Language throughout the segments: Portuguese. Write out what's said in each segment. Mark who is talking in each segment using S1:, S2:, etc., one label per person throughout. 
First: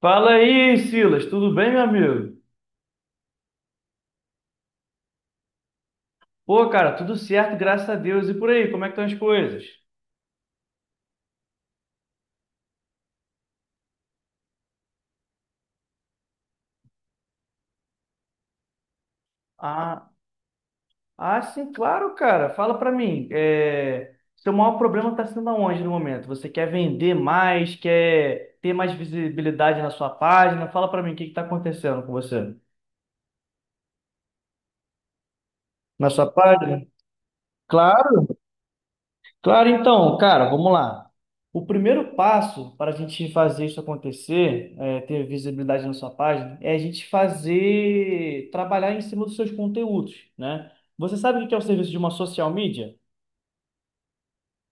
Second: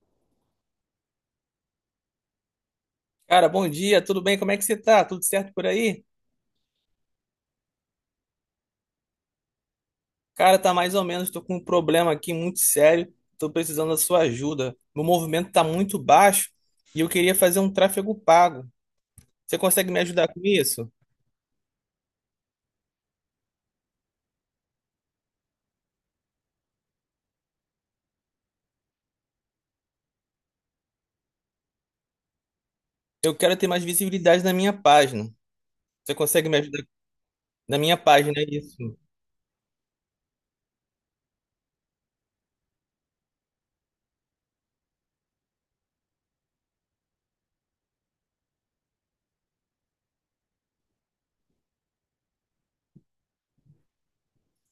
S1: Fala aí, Silas, tudo bem, meu amigo?
S2: Cara, bom dia, tudo bem? Como é que você tá? Tudo certo por aí?
S1: Pô, cara, tudo certo, graças a Deus. E por aí, como é que estão as coisas?
S2: Cara, tá mais ou menos, tô com um problema aqui muito sério, tô precisando da sua ajuda. Meu movimento tá muito baixo e eu queria fazer um tráfego pago. Você consegue me
S1: Ah,
S2: ajudar com isso?
S1: ah, sim, claro, cara. Fala pra mim, seu maior problema tá sendo aonde no momento? Você quer vender mais, quer ter mais visibilidade na sua página? Fala pra mim, o que que tá acontecendo com você?
S2: Eu quero ter mais visibilidade na minha página.
S1: Na
S2: Você
S1: sua
S2: consegue me ajudar
S1: página?
S2: na minha
S1: Claro.
S2: página, é isso?
S1: Claro, então, cara, vamos lá. O primeiro passo para a gente fazer isso acontecer, é, ter visibilidade na sua página, é a gente fazer, trabalhar em cima dos seus conteúdos, né? Você sabe o que é o serviço de uma social media?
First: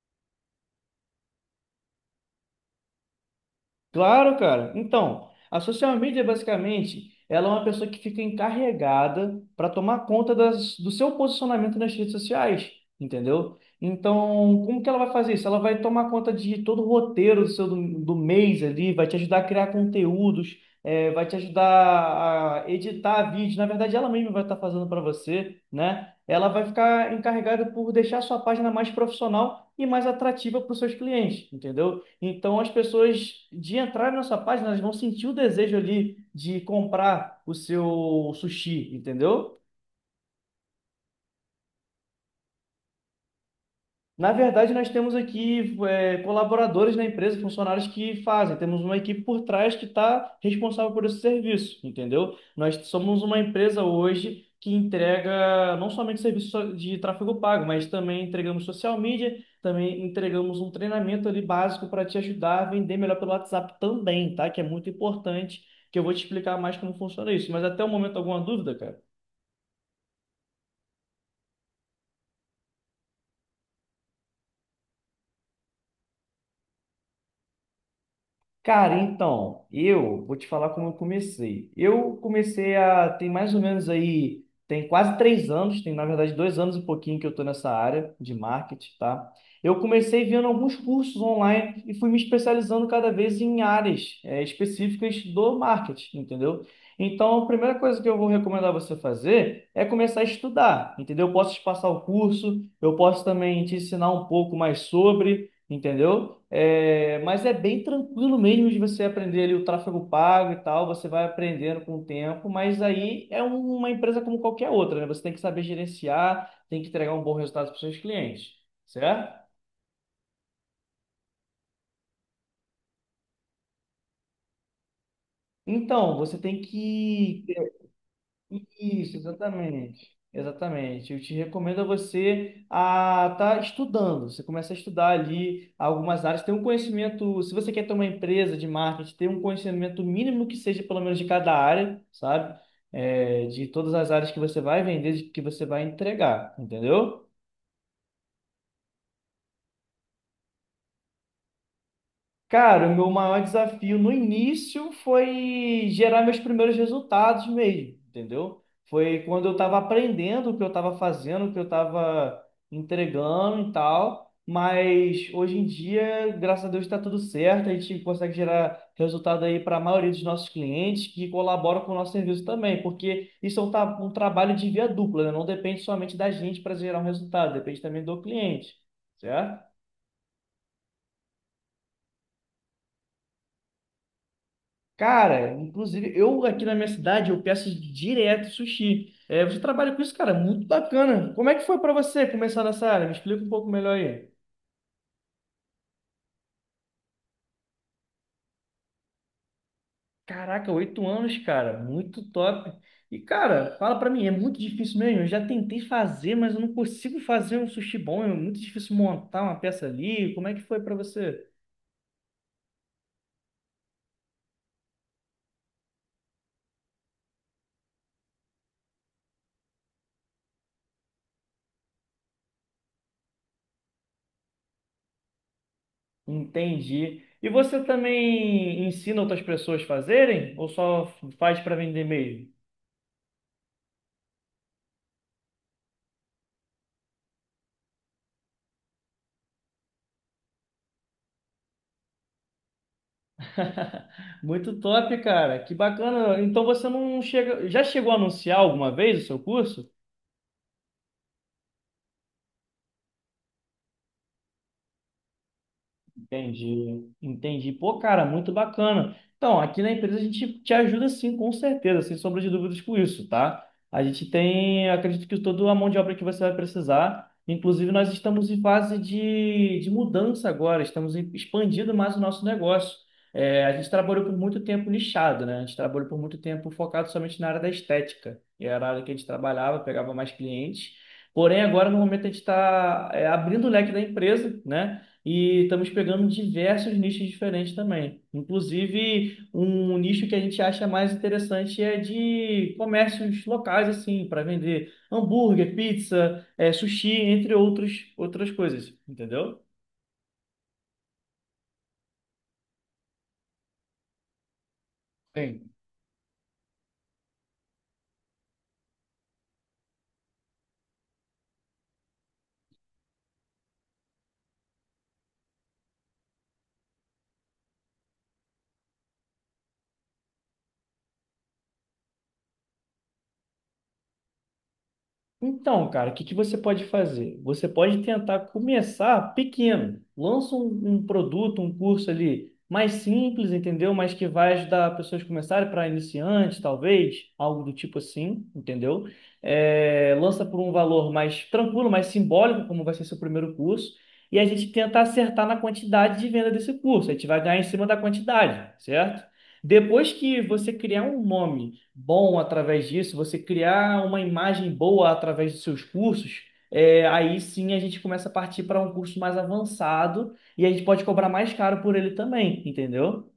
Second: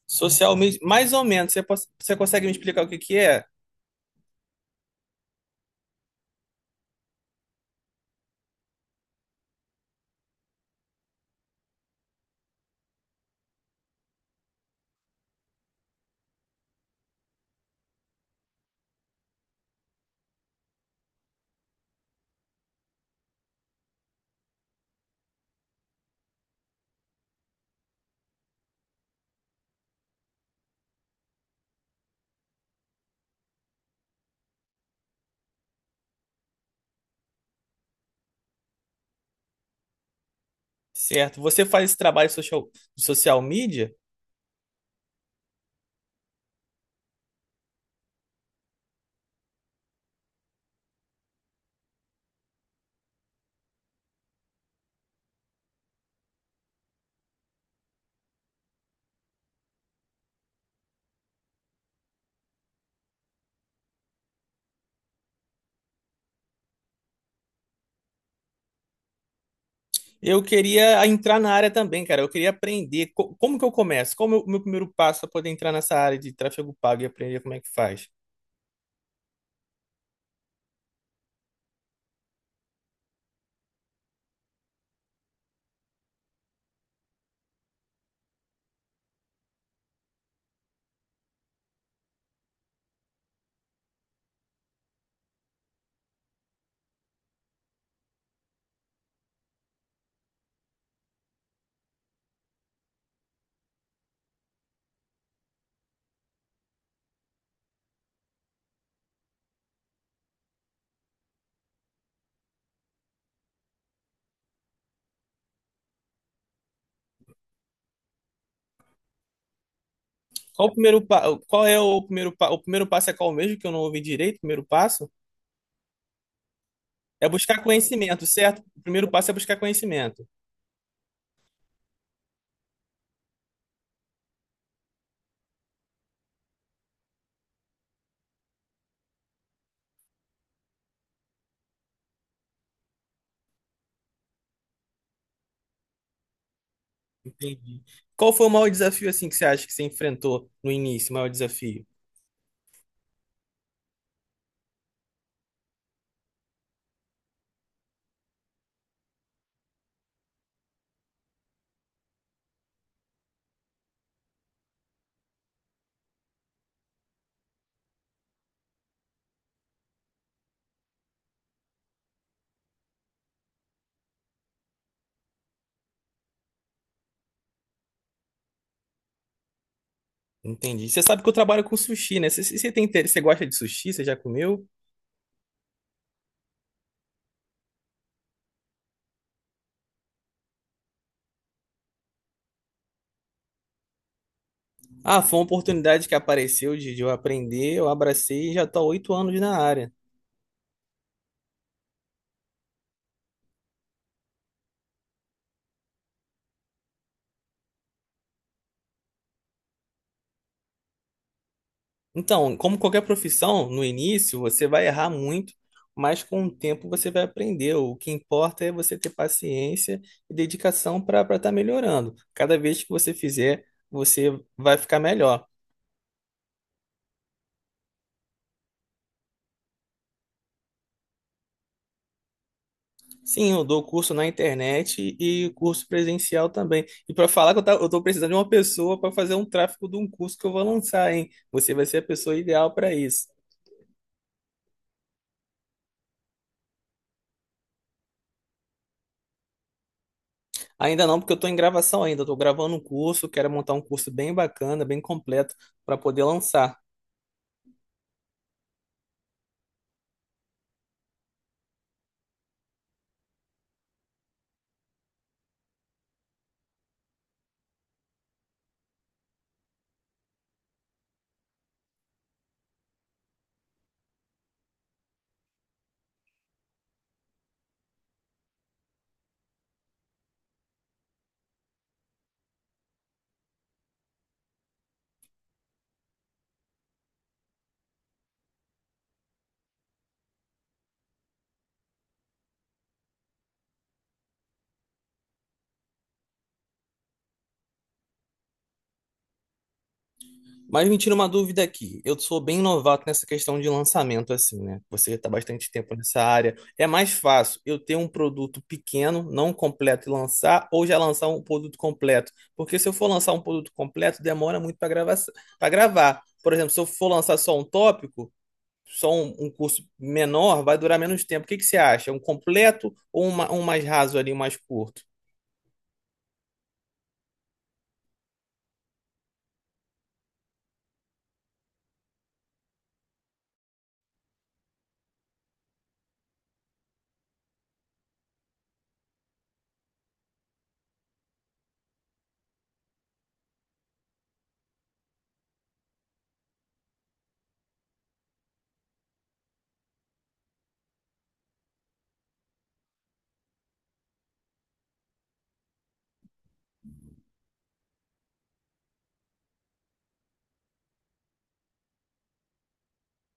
S2: Social media, mais ou menos, você, você consegue me explicar o que que é?
S1: Claro, cara. Então, a social media, basicamente, ela é uma pessoa que fica encarregada para tomar conta do seu posicionamento nas redes sociais, entendeu? Então, como que ela vai fazer isso? Ela vai tomar conta de todo o roteiro do seu do mês ali, vai te ajudar a criar conteúdos, vai te ajudar a editar vídeos. Na verdade, ela mesma vai estar fazendo para você, né? Ela vai ficar encarregada por deixar a sua página mais profissional e mais atrativa para os seus clientes, entendeu? Então, as pessoas de entrar na sua página, elas vão sentir o desejo ali de comprar o seu sushi, entendeu?
S2: Certo, você faz esse trabalho social, de social media?
S1: Na verdade, nós temos aqui colaboradores na empresa, funcionários que fazem. Temos uma equipe por trás que está responsável por esse serviço, entendeu? Nós somos uma empresa hoje que entrega não somente serviço de tráfego pago, mas também entregamos social media, também entregamos um treinamento ali básico para te ajudar a vender melhor pelo WhatsApp também, tá? Que é muito importante, que eu vou te explicar mais como funciona isso. Mas até o momento, alguma dúvida, cara?
S2: Eu queria entrar na área também, cara. Eu queria aprender como que eu começo? Qual o meu primeiro passo para poder entrar nessa área de tráfego pago e aprender como é que faz?
S1: Cara, então, eu vou te falar como eu comecei. Eu comecei a, tem mais ou menos aí, tem quase 3 anos, tem na verdade 2 anos e pouquinho que eu estou nessa área de marketing, tá? Eu comecei vendo alguns cursos online e fui me especializando cada vez em áreas, específicas do marketing, entendeu? Então, a primeira coisa que eu vou recomendar você fazer é começar a estudar, entendeu? Eu posso te passar o curso, eu posso também te ensinar um pouco mais sobre. Entendeu? É, mas é bem tranquilo mesmo de você aprender ali o tráfego pago e tal, você vai aprendendo com o tempo, mas aí é uma empresa como qualquer outra, né? Você tem que saber gerenciar, tem que entregar um bom resultado para os seus clientes, certo?
S2: Qual o primeiro pa... Qual é o primeiro pa... O primeiro passo é qual mesmo que eu não ouvi direito? O primeiro passo
S1: Então, você tem
S2: é
S1: que.
S2: buscar conhecimento, certo? O primeiro
S1: Isso,
S2: passo é buscar
S1: exatamente.
S2: conhecimento.
S1: Exatamente. Eu te recomendo a você a estar estudando. Você começa a estudar ali algumas áreas, ter um conhecimento, se você quer ter uma empresa de marketing, ter um conhecimento mínimo que seja pelo menos de cada área, sabe? É, de todas as áreas que você vai vender, de que você vai entregar, entendeu?
S2: Entendi. Qual foi o maior desafio assim que você acha que você enfrentou no início? O maior desafio?
S1: Cara, o meu maior desafio no início foi gerar meus primeiros resultados mesmo, entendeu? Foi quando eu estava aprendendo o que eu estava fazendo, o que eu estava entregando e tal. Mas hoje em dia, graças a Deus, está tudo certo. A gente consegue gerar resultado aí para a maioria dos nossos clientes que colaboram com o nosso serviço também, porque isso é um trabalho de via dupla, né? Não depende somente da gente para gerar um resultado, depende também do cliente, certo?
S2: Entendi. Você sabe que eu trabalho com sushi, né? Você tem interesse, você gosta de sushi? Você já comeu?
S1: Cara, inclusive, eu aqui na minha cidade, eu peço direto sushi. É, você trabalha com isso, cara, muito bacana. Como é que foi pra você começar nessa área? Me explica um pouco melhor aí.
S2: Ah, foi uma oportunidade que apareceu de eu aprender, eu abracei e já estou há 8 anos na área.
S1: Caraca, 8 anos, cara, muito top. E, cara, fala pra mim, é muito difícil mesmo. Eu já tentei fazer, mas eu não consigo fazer um sushi bom. É muito difícil montar uma peça ali. Como é que foi pra você?
S2: Então, como qualquer profissão, no início você vai errar muito, mas com o tempo você vai aprender. O que importa é você ter paciência e dedicação para estar melhorando. Cada vez que você fizer, você vai ficar melhor.
S1: Entendi. E você também ensina outras pessoas a fazerem? Ou só faz pra vender mesmo?
S2: Sim, eu dou curso na internet e curso presencial também. E para falar que eu estou precisando de uma pessoa para fazer um tráfego de um curso que eu vou lançar, hein? Você vai ser a pessoa ideal para isso.
S1: Muito top, cara. Que bacana. Então você não chega. Já chegou a anunciar alguma vez o seu curso?
S2: Ainda não, porque eu estou em gravação ainda. Estou gravando um curso, quero montar um curso bem bacana, bem completo, para poder lançar.
S1: Entendi, entendi. Pô, cara, muito bacana. Então, aqui na empresa a gente te ajuda sim, com certeza, sem sombra de dúvidas com isso, tá? A gente tem, acredito que toda a mão de obra que você vai precisar. Inclusive, nós estamos em fase de mudança agora, estamos expandindo mais o nosso negócio. É, a gente trabalhou por muito tempo nichado, né? A gente trabalhou por muito tempo focado somente na área da estética. E era a área que a gente trabalhava, pegava mais clientes. Porém, agora no momento a gente está abrindo o leque da empresa, né? E estamos pegando diversos nichos diferentes também. Inclusive, um nicho que a gente acha mais interessante é de comércios locais, assim, para vender hambúrguer, pizza, sushi, entre outros, outras coisas, entendeu?
S2: Mas me tira uma dúvida aqui. Eu sou bem novato nessa questão de lançamento, assim, né? Você está bastante tempo nessa área. É mais fácil eu ter um produto pequeno, não completo, e lançar, ou já lançar um produto completo? Porque se eu for lançar um produto completo, demora muito para gravar, Por exemplo, se eu for lançar só um tópico, só um curso menor vai durar menos tempo. O que que você acha? Um completo ou um mais raso ali, um mais curto?
S1: Então, cara, o que que você pode fazer? Você pode tentar começar pequeno. Lança um produto, um curso ali mais simples, entendeu? Mas que vai ajudar pessoas a começarem para iniciantes, talvez, algo do tipo assim, entendeu? É, lança por um valor mais tranquilo, mais simbólico, como vai ser seu primeiro curso, e a gente tenta acertar na quantidade de venda desse curso. A gente vai ganhar em cima da quantidade, certo? Depois que você criar um nome bom através disso, você criar uma imagem boa através dos seus cursos, é, aí sim a gente começa a partir para um curso mais avançado e a gente pode cobrar mais caro por ele também, entendeu?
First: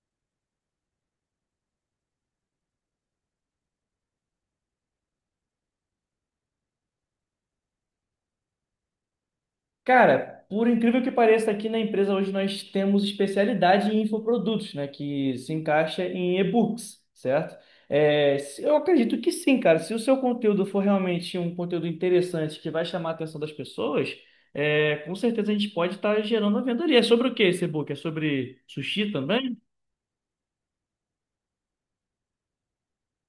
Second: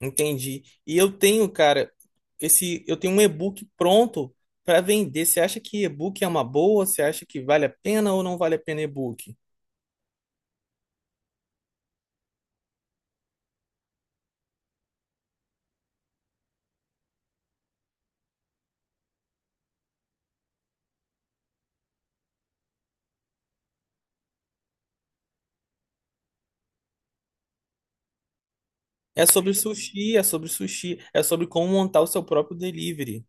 S2: Entendi. E eu tenho, cara, eu tenho um e-book pronto para vender. Você acha que e-book é uma boa? Você acha que vale a pena ou não vale a pena e-book?
S1: Cara, por incrível que pareça, aqui na empresa hoje nós temos especialidade em infoprodutos, né? Que se encaixa em e-books, certo? É, eu acredito que sim, cara. Se o seu conteúdo for realmente um conteúdo interessante que vai chamar a atenção das pessoas, é, com certeza a gente pode estar gerando a venda ali. É sobre o que esse e-book? É sobre sushi
S2: É sobre
S1: também?
S2: sushi, é sobre sushi, é sobre como montar o seu próprio delivery.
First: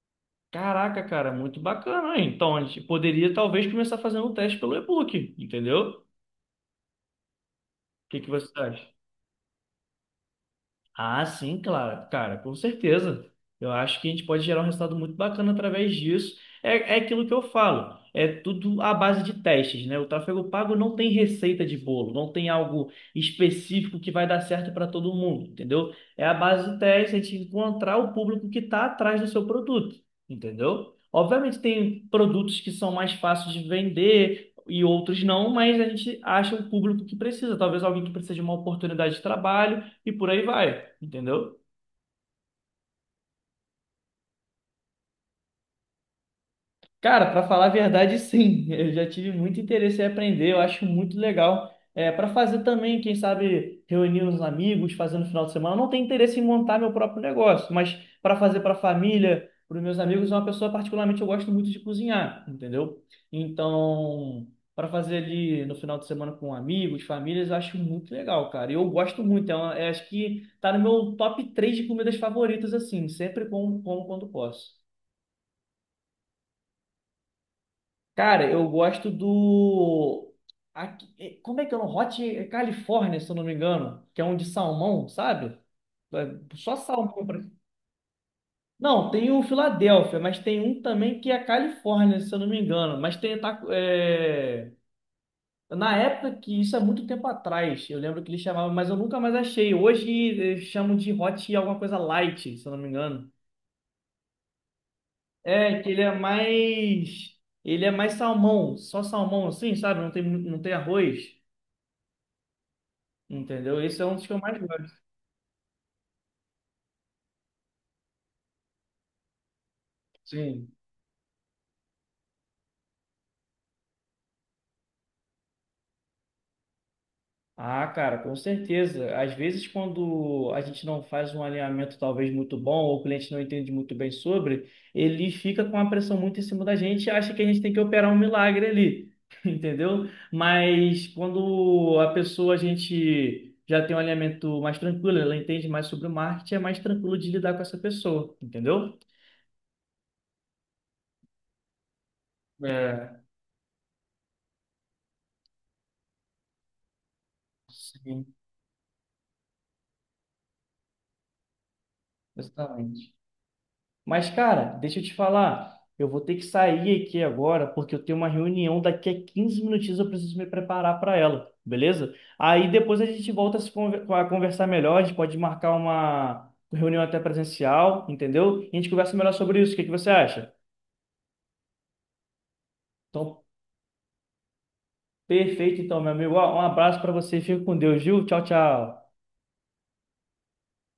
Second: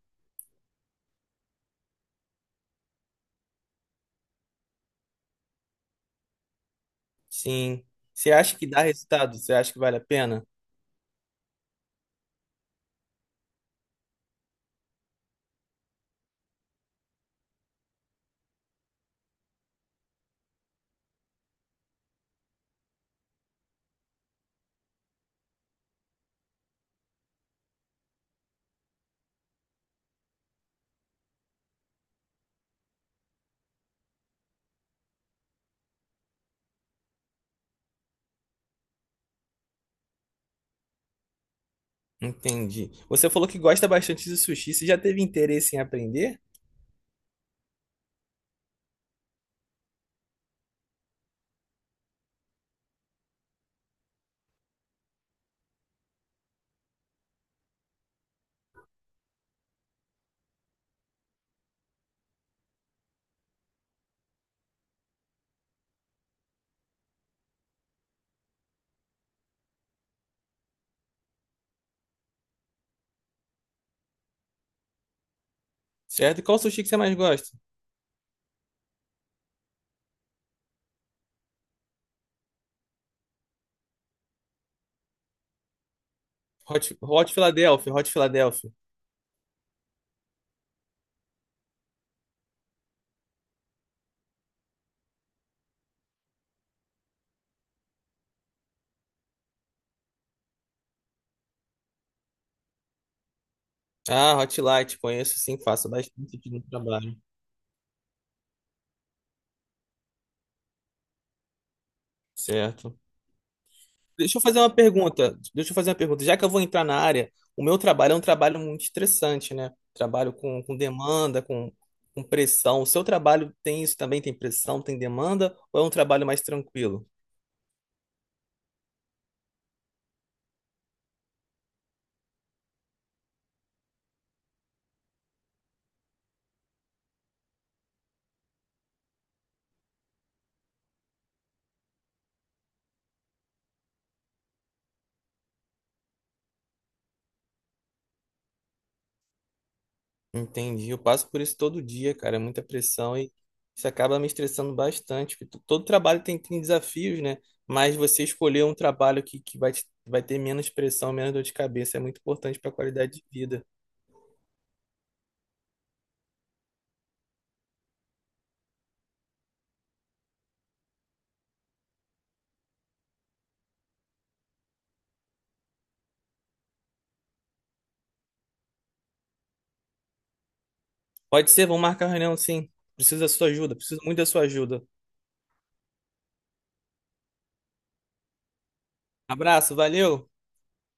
S1: Caraca, cara, muito bacana, hein? Então a gente poderia talvez começar fazendo um teste pelo e-book, entendeu?
S2: Sim.
S1: O que que
S2: Você
S1: você
S2: acha que dá
S1: acha?
S2: resultado? Você acha que vale a pena?
S1: Ah, sim, claro, cara, com certeza. Eu acho que a gente pode gerar um resultado muito bacana através disso. É aquilo que eu falo, é tudo à base de testes, né? O tráfego pago não tem receita de bolo, não tem algo específico que vai dar certo para todo mundo, entendeu? É a base de testes, a gente encontrar o público que está atrás do seu produto, entendeu? Obviamente tem produtos que são mais fáceis de vender e outros não, mas a gente acha o público que precisa, talvez alguém que precisa de uma oportunidade de trabalho e por aí vai, entendeu?
S2: Entendi. Você falou que gosta bastante de sushi. Você já teve interesse em aprender?
S1: Cara, para falar a verdade, sim, eu já tive muito interesse em aprender, eu acho muito legal. É, para fazer também, quem sabe, reunir uns amigos, fazer no final de semana. Eu não tenho interesse em montar meu próprio negócio, mas para fazer para a família, para os meus amigos, é uma pessoa particularmente eu gosto muito de cozinhar, entendeu? Então, para fazer ali no final de semana com amigos, famílias, eu acho muito legal, cara. E eu gosto muito, é acho que tá no meu top 3 de comidas favoritas, assim, sempre como quando posso.
S2: Certo? E qual sushi que você mais gosta?
S1: Cara, eu gosto do... Como é que é o nome? Hot California, se eu não me engano, que é um de salmão, sabe? É só salmão.
S2: Hot Philadelphia, Hot Philadelphia.
S1: Não, tem o Filadélfia, mas tem um também que é a Califórnia, se eu não me engano. Mas tem. Na época que isso é muito tempo atrás, eu lembro que eles chamavam, mas eu nunca mais achei. Hoje eles chamam de hot alguma coisa light, se eu não me engano.
S2: Ah, Hot Light, conheço sim,
S1: É, que
S2: faço
S1: ele é
S2: bastante aqui no trabalho.
S1: mais. Ele é mais salmão, só salmão assim, sabe? Não tem arroz.
S2: Certo.
S1: Entendeu? Esse é um dos que
S2: Deixa
S1: eu
S2: eu
S1: mais
S2: fazer uma
S1: gosto.
S2: pergunta. Deixa eu fazer uma pergunta. Já que eu vou entrar na área, o meu trabalho é um trabalho muito estressante, né? Trabalho com,
S1: Sim.
S2: com demanda, com pressão. O seu trabalho tem isso também? Tem pressão, tem demanda? Ou é um trabalho mais tranquilo?
S1: Ah, cara, com certeza. Às vezes, quando a gente não faz um alinhamento talvez muito bom, ou o cliente não entende muito bem sobre, ele fica com a pressão muito em cima da gente e acha que a gente tem que operar um milagre ali. Entendeu? Mas quando a pessoa, a gente já tem um alinhamento mais tranquilo, ela entende mais sobre o marketing, é mais tranquilo de lidar com essa pessoa. Entendeu?
S2: Entendi. Eu passo por isso todo dia, cara. É muita pressão
S1: É,
S2: e isso acaba me estressando bastante. Porque todo trabalho tem, tem desafios, né? Mas você
S1: sim,
S2: escolher um trabalho que vai ter menos pressão, menos dor de cabeça, é muito importante para a
S1: exatamente.
S2: qualidade de vida.
S1: Mas, cara, deixa eu te falar. Eu vou ter que sair aqui agora, porque eu tenho uma reunião daqui a 15 minutinhos, eu preciso me preparar para ela, beleza? Aí depois a gente volta a, se conver- a conversar melhor, a gente pode marcar uma reunião até presencial, entendeu? E a gente conversa melhor sobre isso. O que que você acha?
S2: Pode ser, vamos marcar a reunião, sim. Preciso da
S1: Então,
S2: sua ajuda, preciso muito da sua ajuda.
S1: perfeito, então, meu amigo. Ó, um abraço para você, fica com Deus, viu? Tchau, tchau.
S2: Abraço, valeu!